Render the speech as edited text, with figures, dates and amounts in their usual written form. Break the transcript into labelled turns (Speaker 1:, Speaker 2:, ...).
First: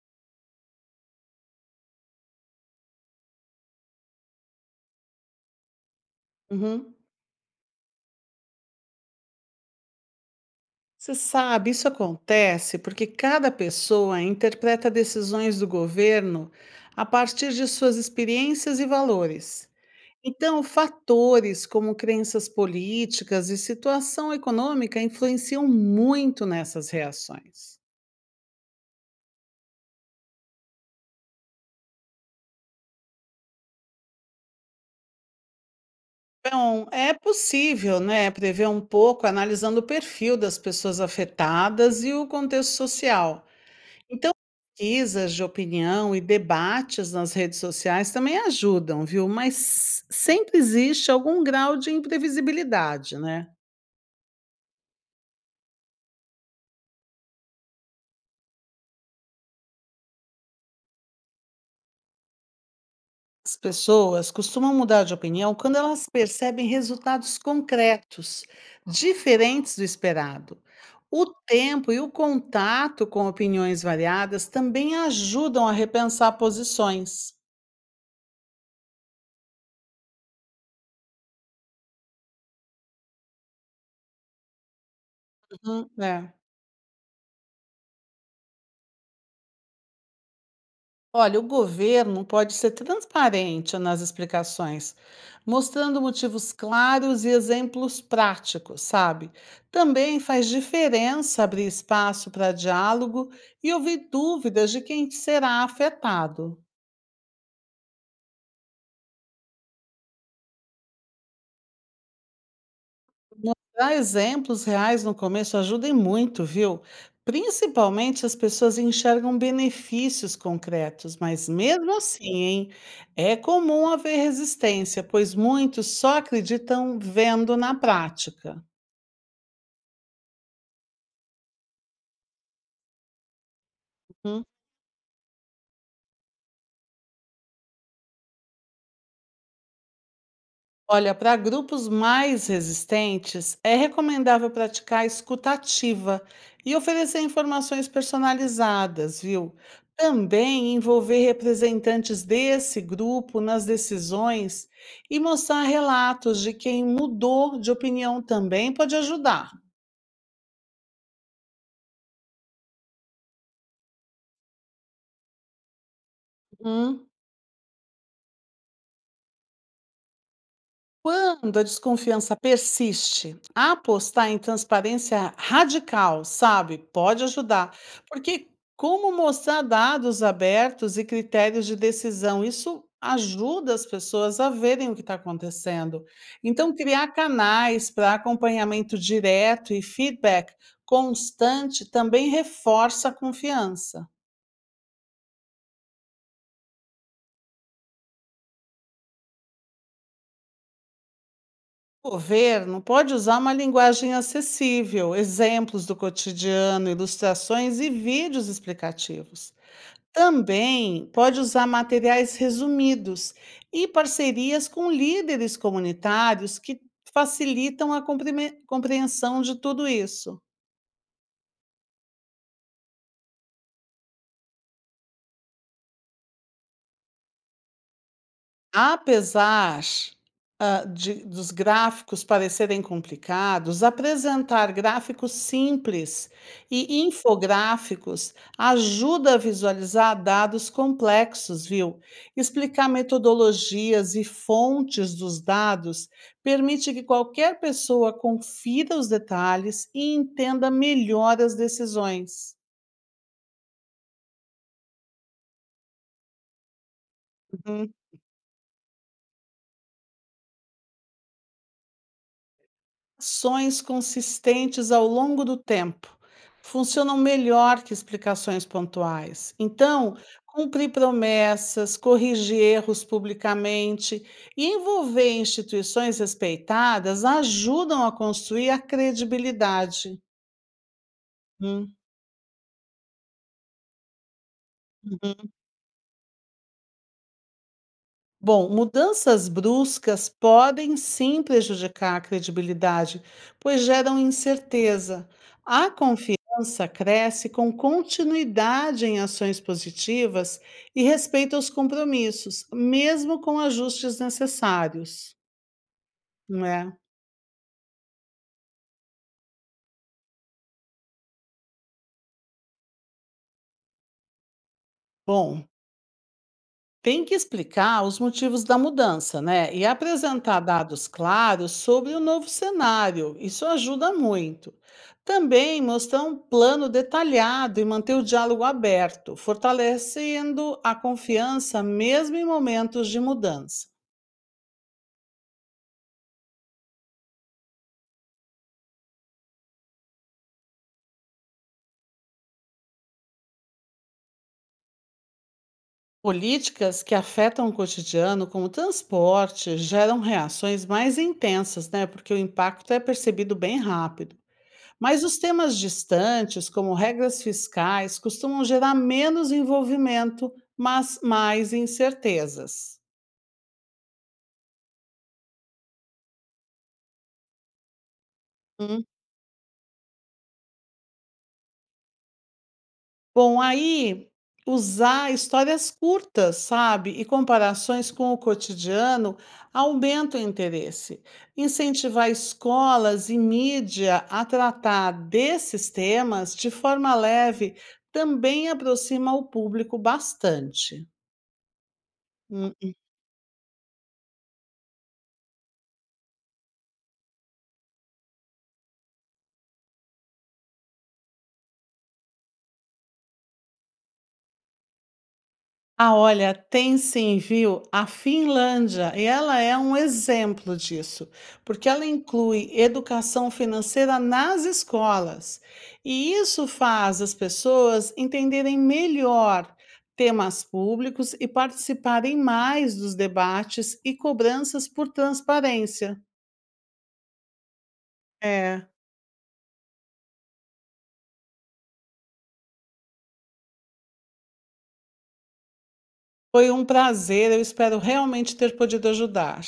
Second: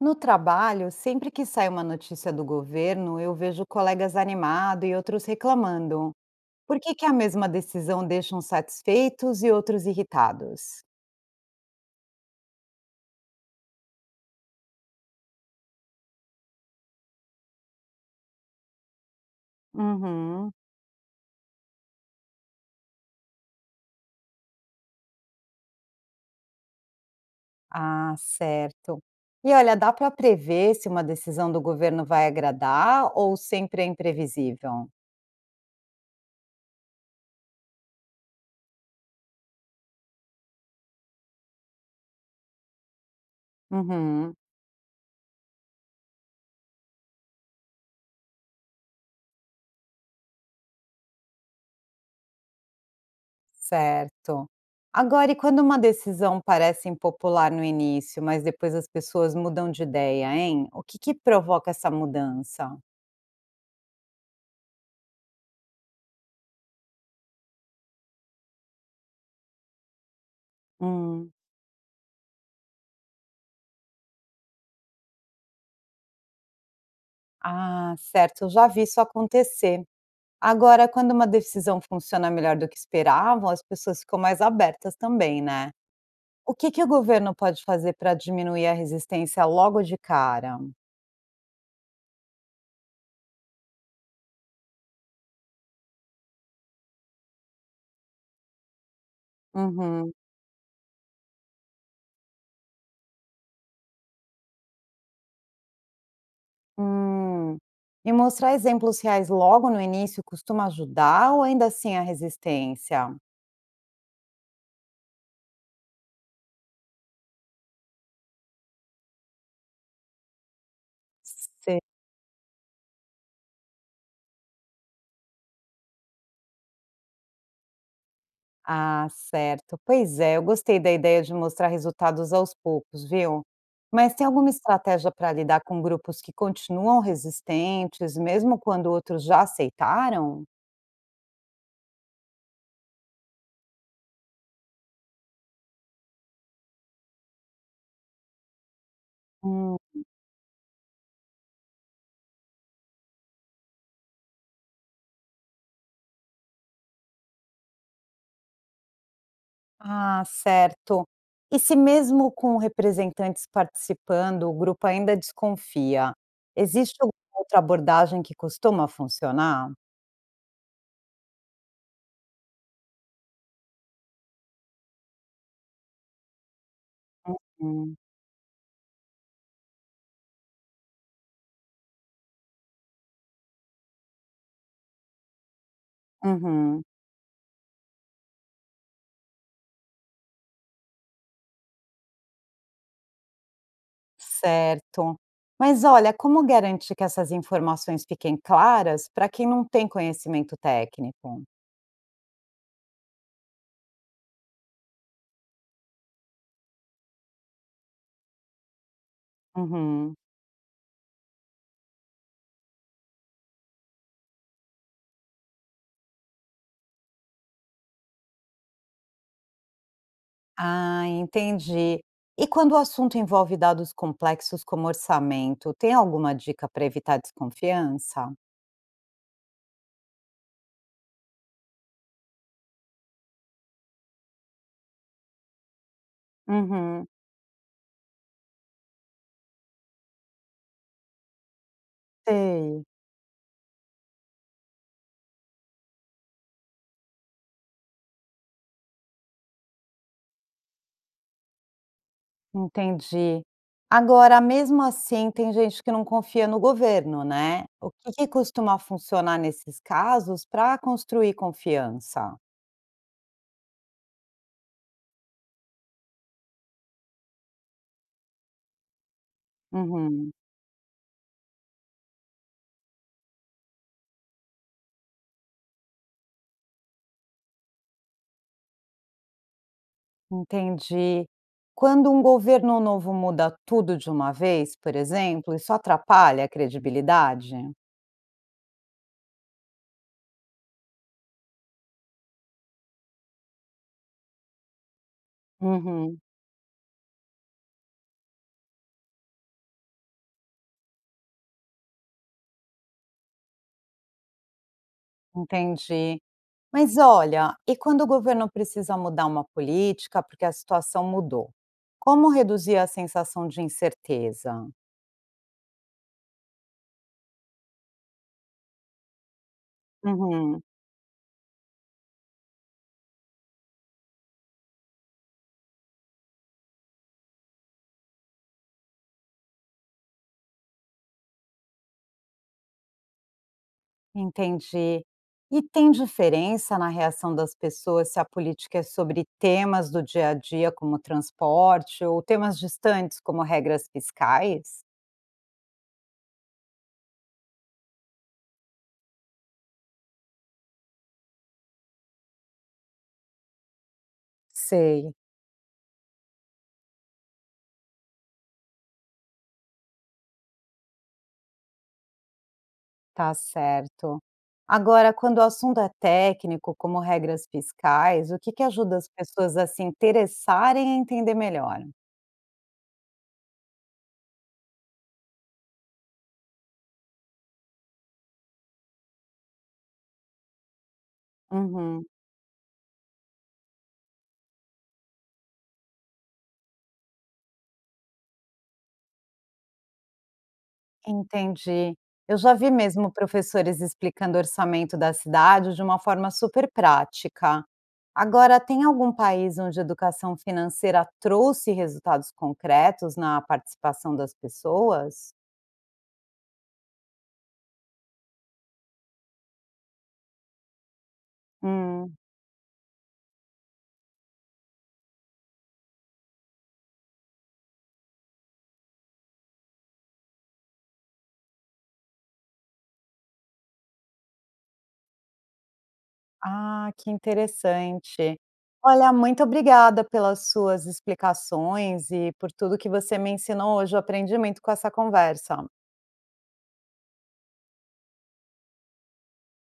Speaker 1: No trabalho, sempre que sai uma notícia do governo, eu vejo colegas animados e outros reclamando. Por
Speaker 2: Uhum.
Speaker 1: que, que a mesma decisão deixa uns satisfeitos e outros irritados?
Speaker 2: Você sabe, isso acontece porque cada pessoa interpreta decisões do governo a partir de suas experiências e valores.
Speaker 1: Uhum.
Speaker 2: Então, fatores como crenças políticas e situação econômica influenciam muito nessas reações.
Speaker 1: Ah, certo. E olha, dá para prever se uma decisão do governo vai agradar ou sempre é imprevisível?
Speaker 2: Então, é possível, né, prever um pouco analisando o perfil das pessoas afetadas e o contexto social. Então,
Speaker 1: Uhum.
Speaker 2: pesquisas de opinião e debates nas redes sociais também ajudam, viu? Mas sempre existe algum grau de imprevisibilidade, né?
Speaker 1: Certo. Agora, e quando uma decisão parece impopular no início, mas depois as pessoas mudam de ideia, hein? O que que provoca essa mudança?
Speaker 2: As pessoas costumam mudar de opinião quando elas percebem resultados concretos, diferentes do esperado. O
Speaker 1: Hum,
Speaker 2: tempo e o contato com opiniões variadas também ajudam a repensar posições.
Speaker 1: ah, certo, eu já vi isso acontecer. Agora, quando uma decisão funciona melhor do que esperavam, as pessoas ficam mais abertas também, né?
Speaker 2: Uhum, é.
Speaker 1: O que que o governo pode fazer para diminuir a resistência logo de cara?
Speaker 2: Olha, o governo pode ser transparente nas explicações, mostrando motivos claros e exemplos práticos, sabe?
Speaker 1: Uhum.
Speaker 2: Também faz diferença abrir espaço para diálogo e ouvir dúvidas de quem será afetado.
Speaker 1: Hum. E mostrar exemplos reais logo no início costuma ajudar ou ainda assim a resistência?
Speaker 2: Mostrar exemplos reais no começo ajuda e muito, viu? Principalmente as pessoas enxergam benefícios concretos, mas mesmo assim, hein, é comum haver resistência, pois muitos só acreditam vendo na prática.
Speaker 1: Ah, certo. Pois é, eu gostei da ideia de mostrar resultados aos poucos, viu? Mas tem alguma estratégia para lidar com grupos que continuam resistentes, mesmo quando outros já aceitaram?
Speaker 2: Olha, para grupos mais resistentes, é recomendável praticar a escutativa e oferecer informações personalizadas, viu?
Speaker 1: Hum,
Speaker 2: Também envolver representantes desse grupo nas decisões e mostrar relatos de quem mudou de opinião também pode ajudar.
Speaker 1: ah, certo. E se mesmo com representantes participando, o grupo ainda desconfia, existe
Speaker 2: Uhum.
Speaker 1: alguma outra abordagem que costuma funcionar?
Speaker 2: Quando a desconfiança persiste, apostar em transparência radical, sabe, pode ajudar.
Speaker 1: Hum,
Speaker 2: Porque como mostrar dados abertos e critérios de decisão, isso ajuda as pessoas a verem o que está acontecendo. Então,
Speaker 1: uhum.
Speaker 2: criar canais para acompanhamento direto e feedback constante também reforça a confiança.
Speaker 1: Certo. Mas olha, como garante que essas informações fiquem claras para quem não tem conhecimento técnico?
Speaker 2: O governo pode usar uma linguagem acessível, exemplos do cotidiano, ilustrações e vídeos explicativos.
Speaker 1: Uhum.
Speaker 2: Também pode usar materiais resumidos e parcerias com líderes comunitários que facilitam a compreensão de tudo isso.
Speaker 1: Ah, entendi. E quando o assunto envolve dados complexos como orçamento, tem alguma dica para evitar desconfiança?
Speaker 2: Apesar, de dos gráficos parecerem complicados, apresentar gráficos simples e
Speaker 1: Uhum.
Speaker 2: infográficos ajuda a visualizar dados complexos, viu?
Speaker 1: Sei,
Speaker 2: Explicar metodologias e fontes dos dados permite que qualquer pessoa confira os detalhes e entenda melhor as decisões.
Speaker 1: entendi. Agora, mesmo assim, tem gente que não confia no governo, né? O
Speaker 2: Uhum.
Speaker 1: que que costuma funcionar nesses casos para construir confiança?
Speaker 2: Ações consistentes ao longo do tempo funcionam melhor que explicações pontuais. Então,
Speaker 1: Uhum.
Speaker 2: cumprir promessas, corrigir erros publicamente e envolver instituições respeitadas ajudam a construir a credibilidade.
Speaker 1: Entendi.
Speaker 2: Hum.
Speaker 1: Quando um governo novo muda tudo de uma vez, por exemplo, isso atrapalha a credibilidade?
Speaker 2: Bom, mudanças bruscas podem sim prejudicar a credibilidade, pois geram incerteza. A
Speaker 1: Uhum,
Speaker 2: confiança cresce com continuidade em ações positivas e respeito aos compromissos, mesmo com ajustes necessários,
Speaker 1: entendi.
Speaker 2: não é?
Speaker 1: Mas olha, e quando o governo precisa mudar uma política porque a situação mudou? Como reduzir a sensação de incerteza?
Speaker 2: Bom, tem que explicar os motivos da mudança, né? E apresentar
Speaker 1: Uhum,
Speaker 2: dados claros sobre o novo cenário. Isso ajuda muito. Também mostrar um plano detalhado e manter o diálogo aberto, fortalecendo a confiança mesmo em momentos de mudança.
Speaker 1: entendi. E tem diferença na reação das pessoas se a política é sobre temas do dia a dia, como transporte, ou temas distantes, como regras fiscais?
Speaker 2: Políticas que afetam o cotidiano, como transporte, geram reações mais intensas, né? Porque o impacto é percebido bem rápido.
Speaker 1: Sei,
Speaker 2: Mas os temas distantes, como regras fiscais, costumam gerar menos envolvimento, mas mais incertezas.
Speaker 1: tá certo. Agora, quando o assunto é técnico, como regras fiscais, o que que ajuda
Speaker 2: Hum,
Speaker 1: as pessoas a se interessarem e entender melhor?
Speaker 2: Bom, aí usar histórias curtas, sabe, e comparações com o cotidiano aumenta o interesse.
Speaker 1: Uhum,
Speaker 2: Incentivar escolas e mídia a tratar desses temas de forma leve também aproxima o público bastante.
Speaker 1: entendi. Eu já vi mesmo professores explicando o orçamento da cidade de uma forma super prática. Agora, tem algum país onde a educação financeira trouxe resultados concretos na participação das pessoas?
Speaker 2: Ah, olha, tem sim, viu? A Finlândia, e ela é um exemplo disso, porque ela
Speaker 1: Hum.
Speaker 2: inclui educação financeira nas escolas. E isso faz as pessoas entenderem melhor temas públicos e participarem mais dos debates e cobranças por transparência.
Speaker 1: Ah, que interessante.
Speaker 2: É,
Speaker 1: Olha, muito obrigada pelas suas explicações e por tudo que você me ensinou hoje. Eu aprendi muito com essa conversa.
Speaker 2: foi um prazer, eu espero realmente ter podido ajudar.